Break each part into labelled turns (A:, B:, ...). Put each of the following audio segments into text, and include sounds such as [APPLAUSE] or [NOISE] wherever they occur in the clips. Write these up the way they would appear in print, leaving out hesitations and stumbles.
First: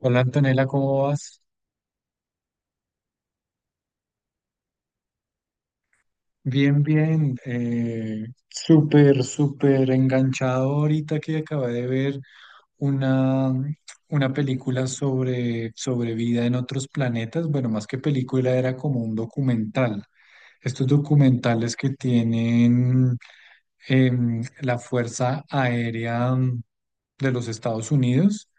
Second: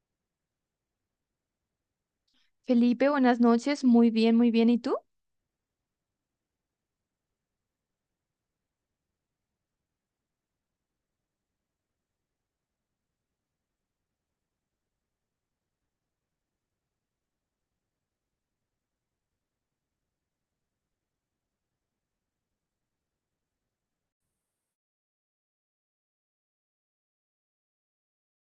A: Hola Antonella, ¿cómo vas?
B: Felipe, buenas noches. Muy bien, muy bien. ¿Y tú?
A: Bien, bien. Súper, súper enganchado ahorita que acabé de ver una, una película sobre vida en otros planetas. Bueno, más que película, era como un documental. Estos documentales que tienen la Fuerza Aérea de los Estados Unidos,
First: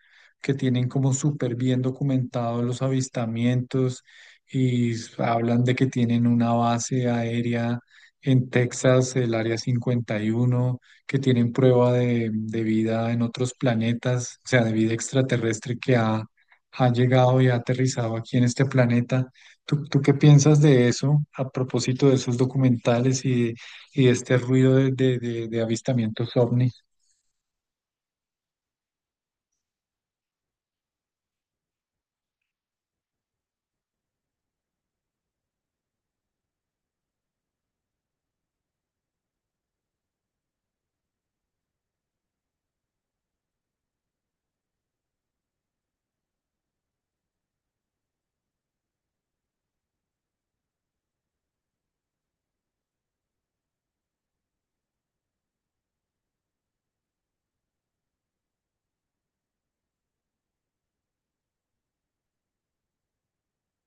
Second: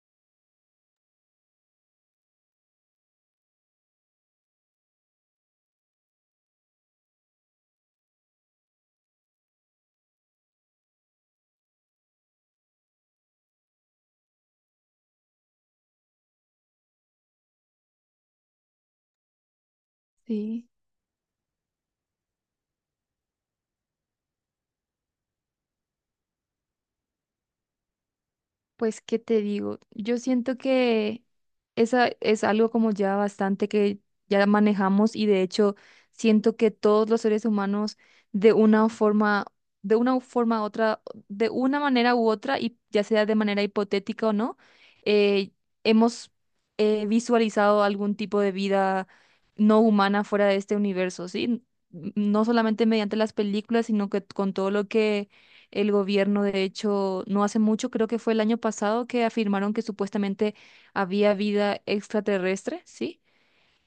A: que tienen como súper bien documentados los avistamientos y hablan de que tienen una base aérea en Texas, el Área cincuenta y uno, que tienen prueba de vida en otros planetas, o sea, de vida extraterrestre que ha llegado y ha aterrizado aquí en este planeta. ¿Tú qué piensas
B: Sí.
A: de eso a propósito de esos documentales y de este ruido de avistamientos ovnis?
B: Pues, ¿qué te digo? Yo siento que esa es algo como ya bastante que ya manejamos, y de hecho siento que todos los seres humanos, de una forma, de una forma u otra, de una manera u otra, y ya sea de manera hipotética o no, eh, hemos visualizado algún tipo de vida no humana fuera de este universo, ¿sí? No solamente mediante las películas, sino que con todo lo que. El gobierno, de hecho, no hace mucho, creo que fue el año pasado, que afirmaron que supuestamente había vida extraterrestre, ¿sí?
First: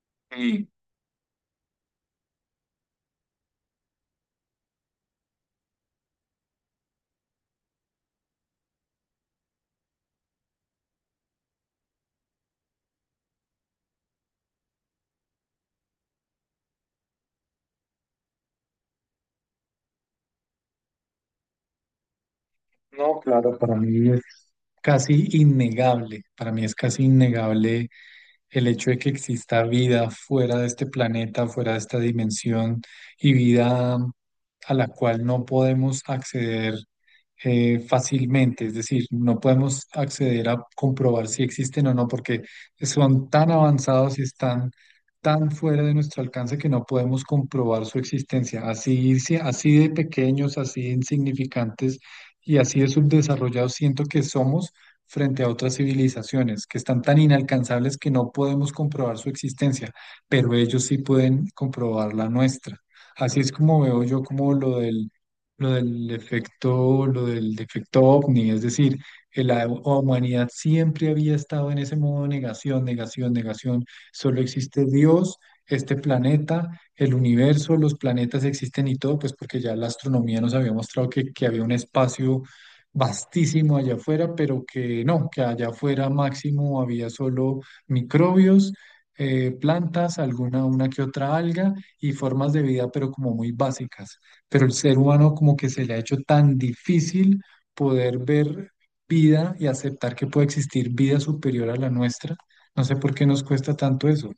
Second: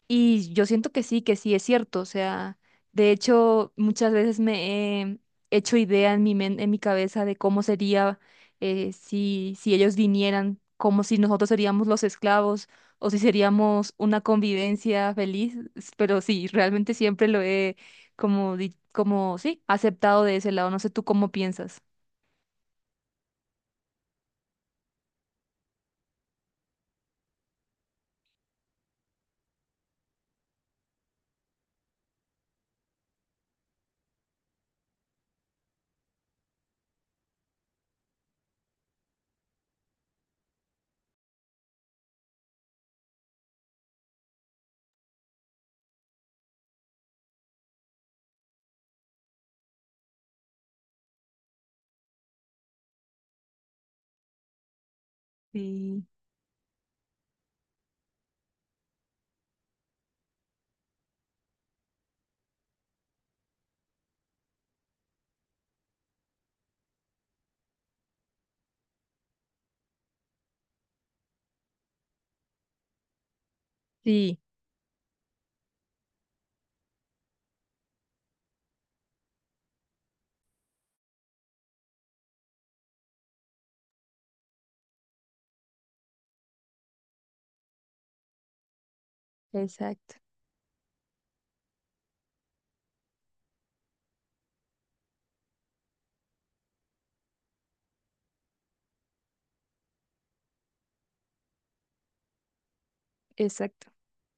B: Y yo
A: Y
B: siento que sí es cierto. O sea, de hecho, muchas veces me he hecho idea en mi cabeza de cómo sería, si ellos vinieran, como si nosotros seríamos los esclavos o si seríamos una convivencia feliz. Pero sí, realmente siempre lo he como, como, sí, aceptado de ese lado. No sé tú cómo piensas.
A: no, claro, para mí es casi innegable, para mí es casi innegable el hecho de que exista vida fuera de este planeta, fuera de esta dimensión y vida a la cual no podemos acceder fácilmente, es decir, no podemos acceder a comprobar si existen o no, porque son tan avanzados y están tan fuera de nuestro alcance que no podemos comprobar su existencia, así, si, así de pequeños, así de insignificantes y así de subdesarrollados siento que somos frente a otras
B: Sí.
A: civilizaciones que están tan inalcanzables que no podemos comprobar su existencia, pero ellos sí pueden comprobar la nuestra. Así es como veo yo como lo del efecto, lo del defecto ovni, es decir, que la humanidad siempre había estado en ese modo de negación, negación, negación,
B: Sí,
A: solo existe Dios, este planeta, el universo, los planetas existen y todo, pues porque ya la astronomía nos había mostrado que había un espacio vastísimo allá afuera, pero que no, que allá afuera máximo había solo microbios,
B: exacto,
A: plantas, alguna una que otra alga y formas de vida, pero como muy básicas. Pero el ser humano como que se le ha hecho tan difícil poder ver vida y aceptar que puede existir vida superior a la nuestra. No sé por qué nos cuesta
B: exacto.
A: tanto eso.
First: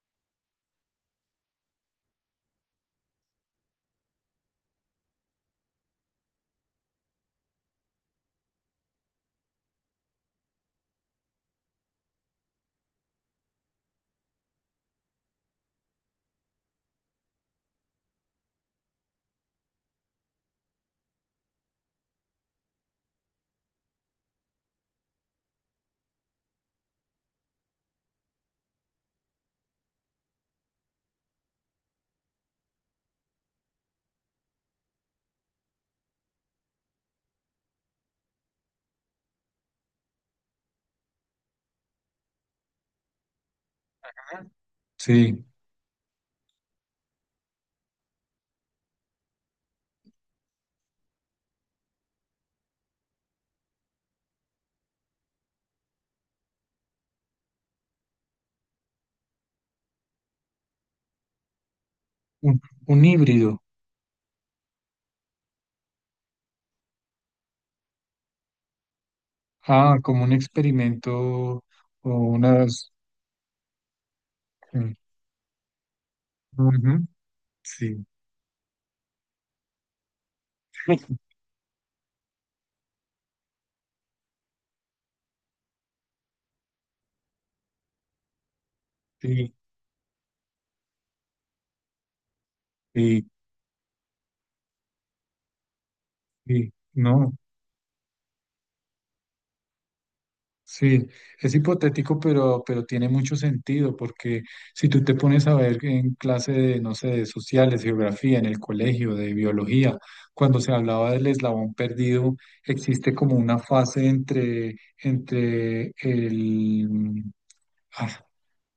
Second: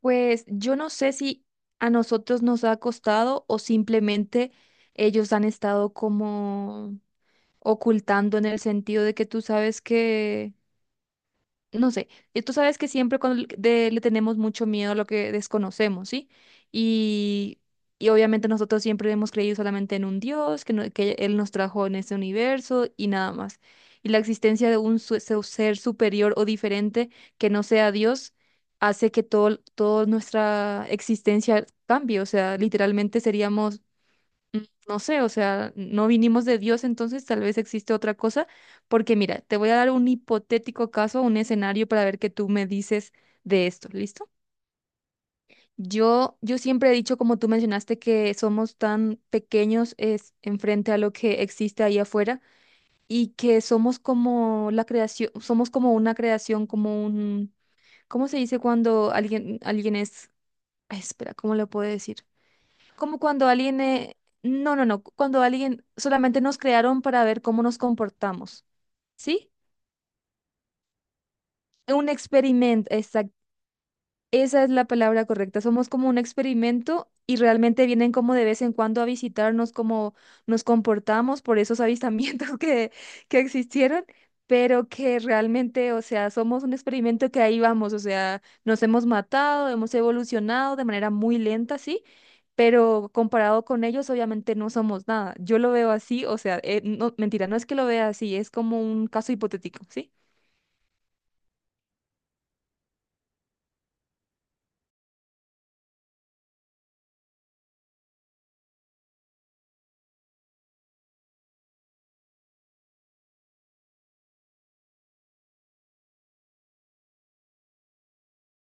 B: Pues yo no sé si a nosotros nos ha costado o simplemente ellos han estado como ocultando, en el sentido de que tú sabes que, no sé, y tú sabes que siempre cuando le tenemos mucho miedo a lo que desconocemos, ¿sí? Y, y obviamente nosotros siempre hemos creído solamente en un Dios, que, no- que Él nos trajo en este universo y nada más. Y la existencia de un ser superior o diferente que no sea Dios hace que todo, toda nuestra existencia cambie, o sea, literalmente seríamos, no sé, o sea, no vinimos de Dios, entonces tal vez existe otra cosa. Porque mira, te voy a dar un hipotético caso, un escenario para ver qué tú me dices de esto, ¿listo?
A: Sí,
B: Yo siempre he dicho, como tú mencionaste, que somos tan pequeños es en frente a lo que existe ahí afuera, y que somos como la creación, somos como una creación, como un... ¿cómo se dice cuando alguien, alguien es... ay, espera, ¿cómo lo puedo decir?
A: un un
B: Como cuando
A: híbrido.
B: alguien, no, no, no, cuando alguien solamente nos crearon para ver cómo nos comportamos, ¿sí?
A: Ah, como un experimento o
B: Un experimento.
A: unas...
B: Esa es la
A: Mm,
B: palabra correcta. Somos como un
A: ujú,
B: experimento, y realmente
A: sí,
B: vienen como de vez en cuando a visitarnos, cómo nos comportamos por esos avistamientos [LAUGHS] que existieron, pero que realmente, o sea, somos un experimento que ahí vamos. O sea, nos hemos
A: sí,
B: matado, hemos evolucionado de manera muy lenta, sí, pero
A: sí,
B: comparado con ellos, obviamente no somos nada. Yo lo veo así, o sea,
A: sí,
B: no,
A: no,
B: mentira, no es que lo vea así, es como un caso hipotético, ¿sí?
A: sí, es hipotético, pero tiene mucho sentido, porque si tú te pones a ver en clase de, no sé, de sociales, geografía, en el colegio, de biología, cuando se hablaba del eslabón perdido, existe como una fase entre el... Ah,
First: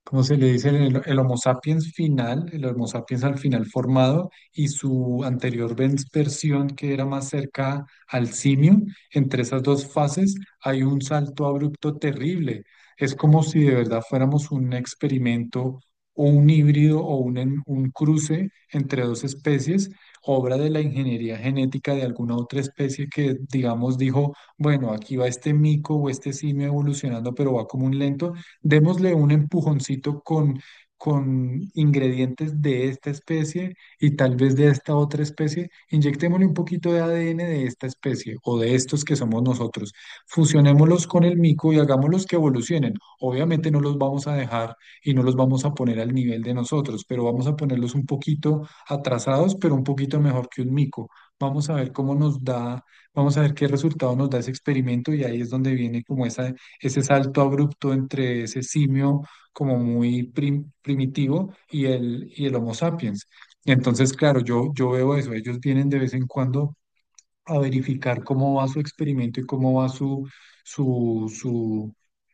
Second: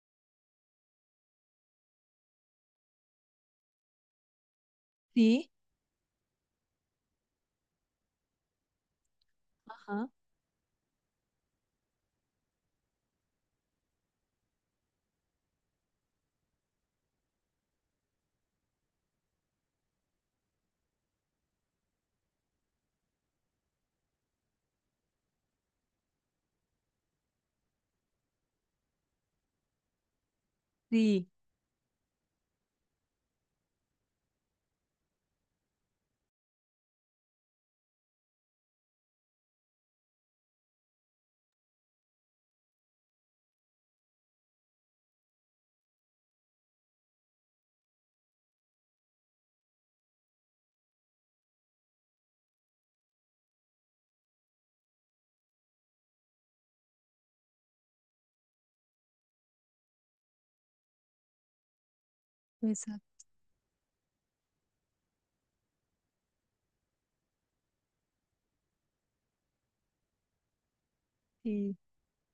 A: ¿cómo se le dice? El Homo sapiens final, el Homo sapiens al final formado y su
B: Sí,
A: anterior versión que era más cerca al simio, entre esas dos
B: ajá.
A: fases hay un salto abrupto terrible. Es como si de verdad fuéramos un experimento o un híbrido o un, un cruce entre dos especies, obra de la ingeniería genética de alguna otra especie que, digamos, dijo, bueno, aquí va este mico o este simio evolucionando, pero va como un lento, démosle un empujoncito
B: Sí,
A: con ingredientes de esta especie y tal vez de esta otra especie, inyectémosle un poquito de ADN de esta especie o de estos que somos nosotros, fusionémoslos con el mico y hagámoslos que evolucionen. Obviamente no los vamos a dejar y no los vamos a poner al nivel de nosotros, pero vamos a ponerlos un poquito atrasados, pero un poquito mejor que un mico. Vamos a ver cómo nos da, vamos a ver qué resultado nos da ese experimento y ahí es donde viene como esa ese salto abrupto entre ese simio como muy primitivo y el Homo
B: exacto.
A: sapiens. Entonces, claro, yo veo eso, ellos vienen de vez en cuando a verificar cómo va su experimento y cómo va su,
B: Sí,
A: su,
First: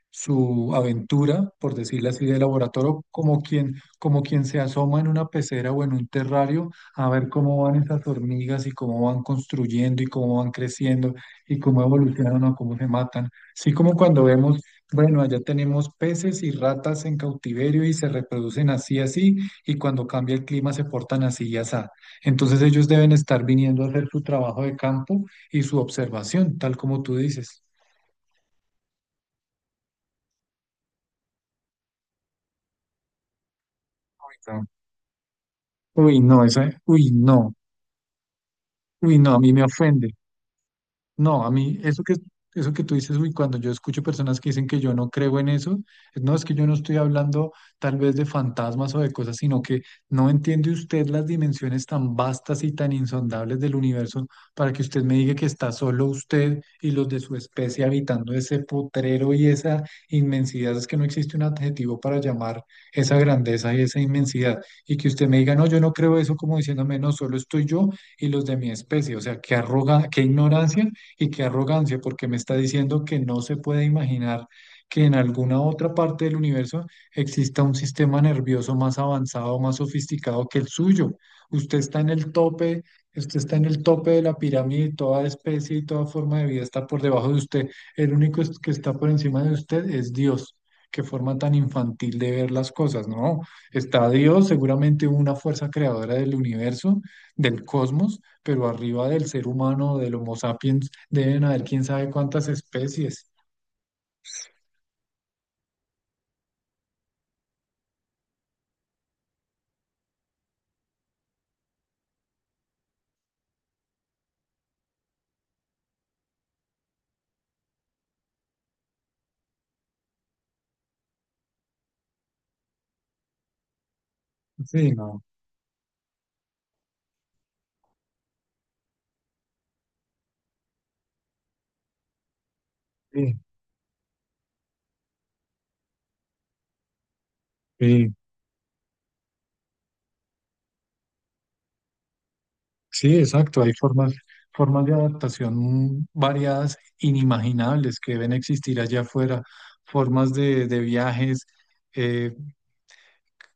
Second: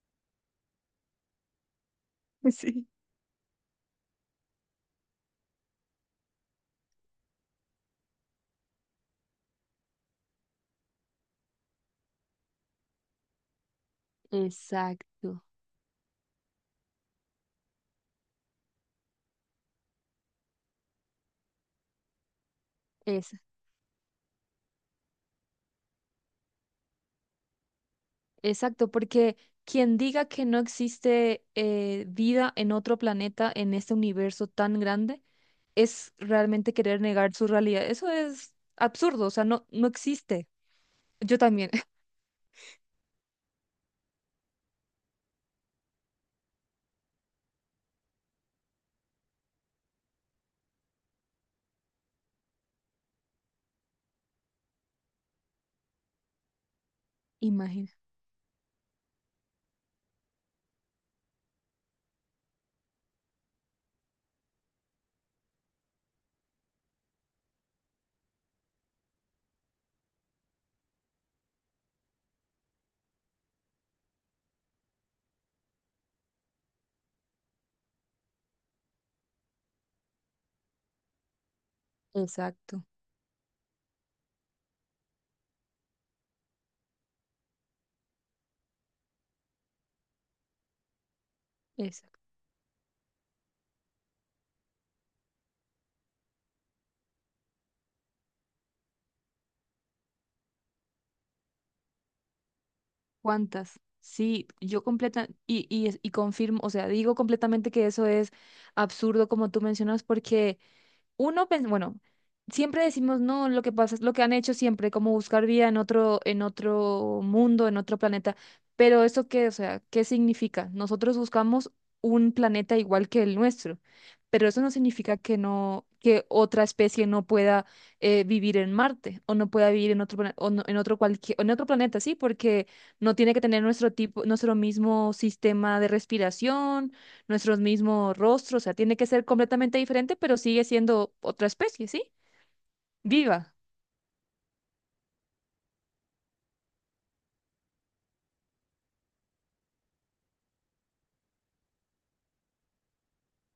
A: su aventura, por decirlo así, de
B: [LAUGHS] sí.
A: laboratorio, como quien se asoma en una pecera o en un terrario a ver cómo van esas hormigas y cómo van construyendo y cómo van creciendo y cómo evolucionan o cómo se matan. Así como cuando vemos, bueno, allá
B: Exacto,
A: tenemos peces y ratas en cautiverio y se reproducen así, así, y cuando cambia el clima se portan así y así. Entonces ellos deben
B: es
A: estar viniendo a hacer su trabajo de campo y su observación, tal como tú dices.
B: exacto, porque quien diga que no existe vida en otro planeta, en este universo
A: No.
B: tan grande, es
A: Uy, no, eso,
B: realmente querer negar su realidad. Eso es
A: uy,
B: absurdo, o
A: no, a
B: sea,
A: mí me
B: no, no
A: ofende.
B: existe. Yo
A: No, a
B: también.
A: mí
B: [LAUGHS]
A: eso que tú dices, uy, cuando yo escucho personas que dicen que yo no creo en eso, no es que yo no estoy hablando tal vez de fantasmas o de cosas, sino que no entiende usted las dimensiones tan vastas y tan insondables del universo para que usted me diga que está solo usted y los de su especie
B: Imagina.
A: habitando ese potrero y esa inmensidad. Es que no existe un adjetivo para llamar esa grandeza y esa inmensidad. Y que usted me diga, no, yo no creo eso como diciéndome, no, solo estoy yo y los de mi especie. O sea, qué arroga, qué ignorancia y qué arrogancia, porque me está diciendo que no se puede imaginar que en alguna otra parte del universo exista un sistema nervioso más avanzado, más sofisticado que el suyo. Usted está en el tope,
B: Exacto,
A: usted está en el tope de la pirámide, y toda especie y toda forma de vida está por debajo de usted. El único que está por encima de usted es Dios. Qué forma tan infantil
B: exacto.
A: de ver las cosas, ¿no? Está Dios, seguramente una fuerza creadora del universo, del cosmos, pero arriba del ser humano, del Homo sapiens, deben haber quién sabe cuántas especies.
B: ¿Cuántas? Sí, yo completa y confirmo, o sea, digo completamente que eso es absurdo, como tú mencionas. Porque uno, bueno, siempre decimos, no, lo que pasa es lo que han hecho siempre, como buscar vida en otro mundo, en otro planeta. Pero ¿eso qué? O sea, ¿qué significa? Nosotros buscamos un planeta igual que el nuestro, pero eso no
A: Sí,
B: significa
A: no.
B: que no, que otra especie no pueda, vivir en Marte o no pueda vivir en otro, plane- o no- en otro cualquier, en otro planeta, sí, porque no tiene
A: Sí,
B: que tener nuestro tipo, nuestro mismo sistema de respiración, nuestros
A: sí,
B: mismos rostros. O sea, tiene que ser completamente diferente, pero sigue siendo otra especie, ¿sí?
A: sí,
B: Viva.
A: exacto. Hay formas, formas de adaptación variadas, inimaginables, que deben existir allá afuera, formas de viajes, eh,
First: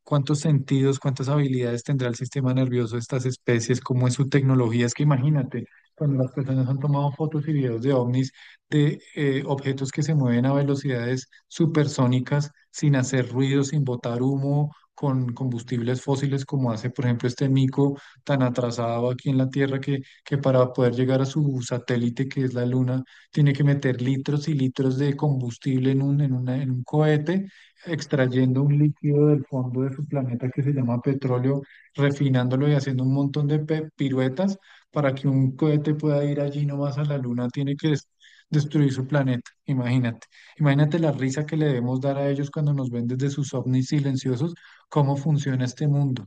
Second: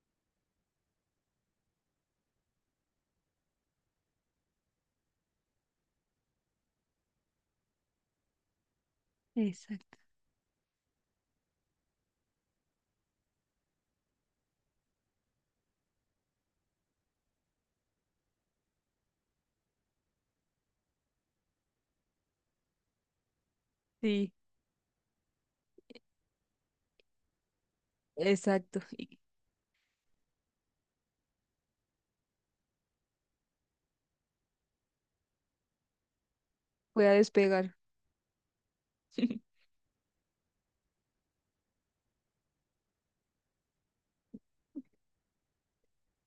A: cuántos sentidos, cuántas habilidades tendrá el sistema nervioso de estas especies, cómo es su tecnología. Es que imagínate, cuando las personas han tomado fotos y videos de ovnis, de objetos
B: Exacto.
A: que se mueven a velocidades supersónicas, sin hacer ruido, sin botar humo, con combustibles fósiles, como hace, por ejemplo, este mico tan atrasado aquí en la Tierra que para poder llegar a su satélite, que es la Luna, tiene que meter
B: Sí,
A: litros y litros de combustible en un, en un cohete extrayendo un
B: exacto.
A: líquido del fondo de su planeta que se llama petróleo, refinándolo y haciendo un montón de piruetas para que un cohete pueda ir allí nomás a
B: Voy a
A: la luna, tiene
B: despegar.
A: que destruir su planeta.
B: [LAUGHS]
A: Imagínate, imagínate la risa que le debemos dar a ellos cuando nos ven desde sus ovnis silenciosos, cómo funciona este mundo.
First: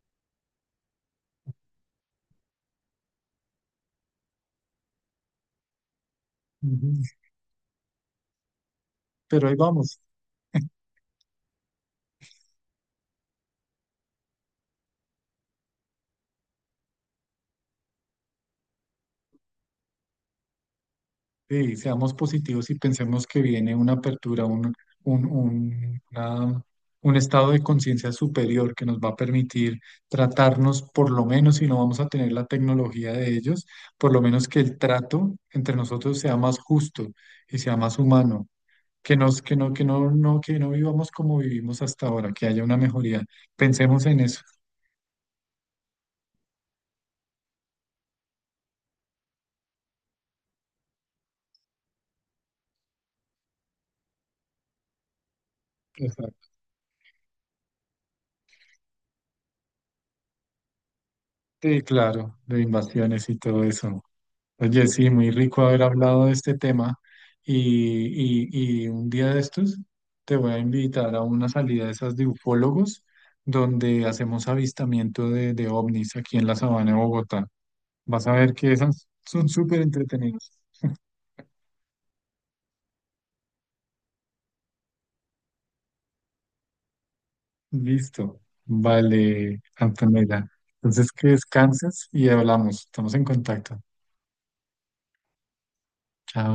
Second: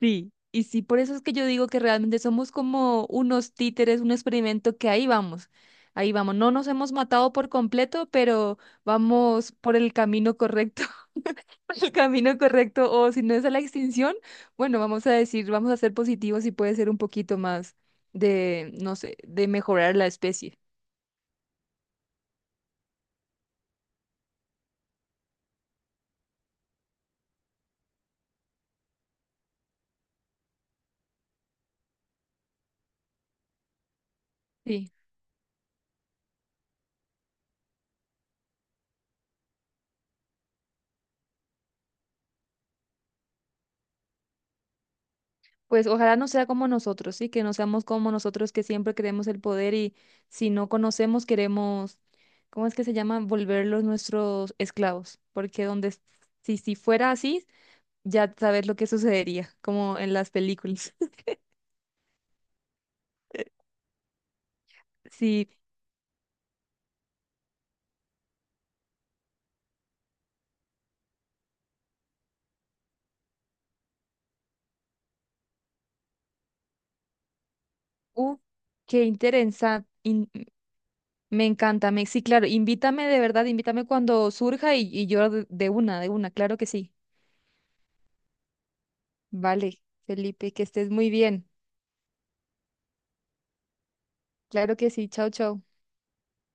B: Sí, y sí, por eso es que yo digo que realmente somos como unos títeres, un experimento que ahí vamos, ahí vamos. No nos hemos
A: Ujú.
B: matado por completo, pero
A: Pero
B: vamos
A: ahí
B: por el
A: vamos.
B: camino correcto. [LAUGHS] Por el camino correcto. O si no, es a la extinción. Bueno, vamos a decir, vamos a ser positivos, y puede ser un poquito más de, no sé, de mejorar la especie.
A: Sí, seamos positivos y pensemos que viene una apertura, un, un, una- un estado de conciencia superior que nos va a permitir tratarnos, por lo menos si no vamos a tener la tecnología de ellos, por lo menos que el
B: Sí,
A: trato entre nosotros sea más justo y sea más humano, que nos, que no, no, que no vivamos como vivimos hasta ahora, que haya una mejoría. Pensemos en eso.
B: pues ojalá no sea como nosotros, sí, que no seamos como nosotros, que siempre queremos el poder, y si no conocemos queremos, ¿cómo es que se llama? Volverlos nuestros esclavos. Porque donde
A: Exacto.
B: si fuera así, ya sabes lo que sucedería, como en las películas. [LAUGHS]
A: Sí, claro, de invasiones y todo eso. Oye, sí, muy
B: Sí,
A: rico haber hablado de este tema y un día de estos te voy a invitar a una salida de esas de ufólogos donde hacemos avistamiento de ovnis aquí en la sabana de Bogotá. Vas a
B: uh,
A: ver que
B: qué
A: esas son súper
B: interesante,
A: entretenidos.
B: me encanta, me, sí, claro, invítame de verdad, invítame cuando surja, y yo de una, de una, claro que sí.
A: Listo. Vale,
B: Vale,
A: Antonella.
B: Felipe, que estés muy
A: Entonces que
B: bien.
A: descanses y hablamos. Estamos en contacto.
B: Claro que sí, chao, chao.
A: Chao.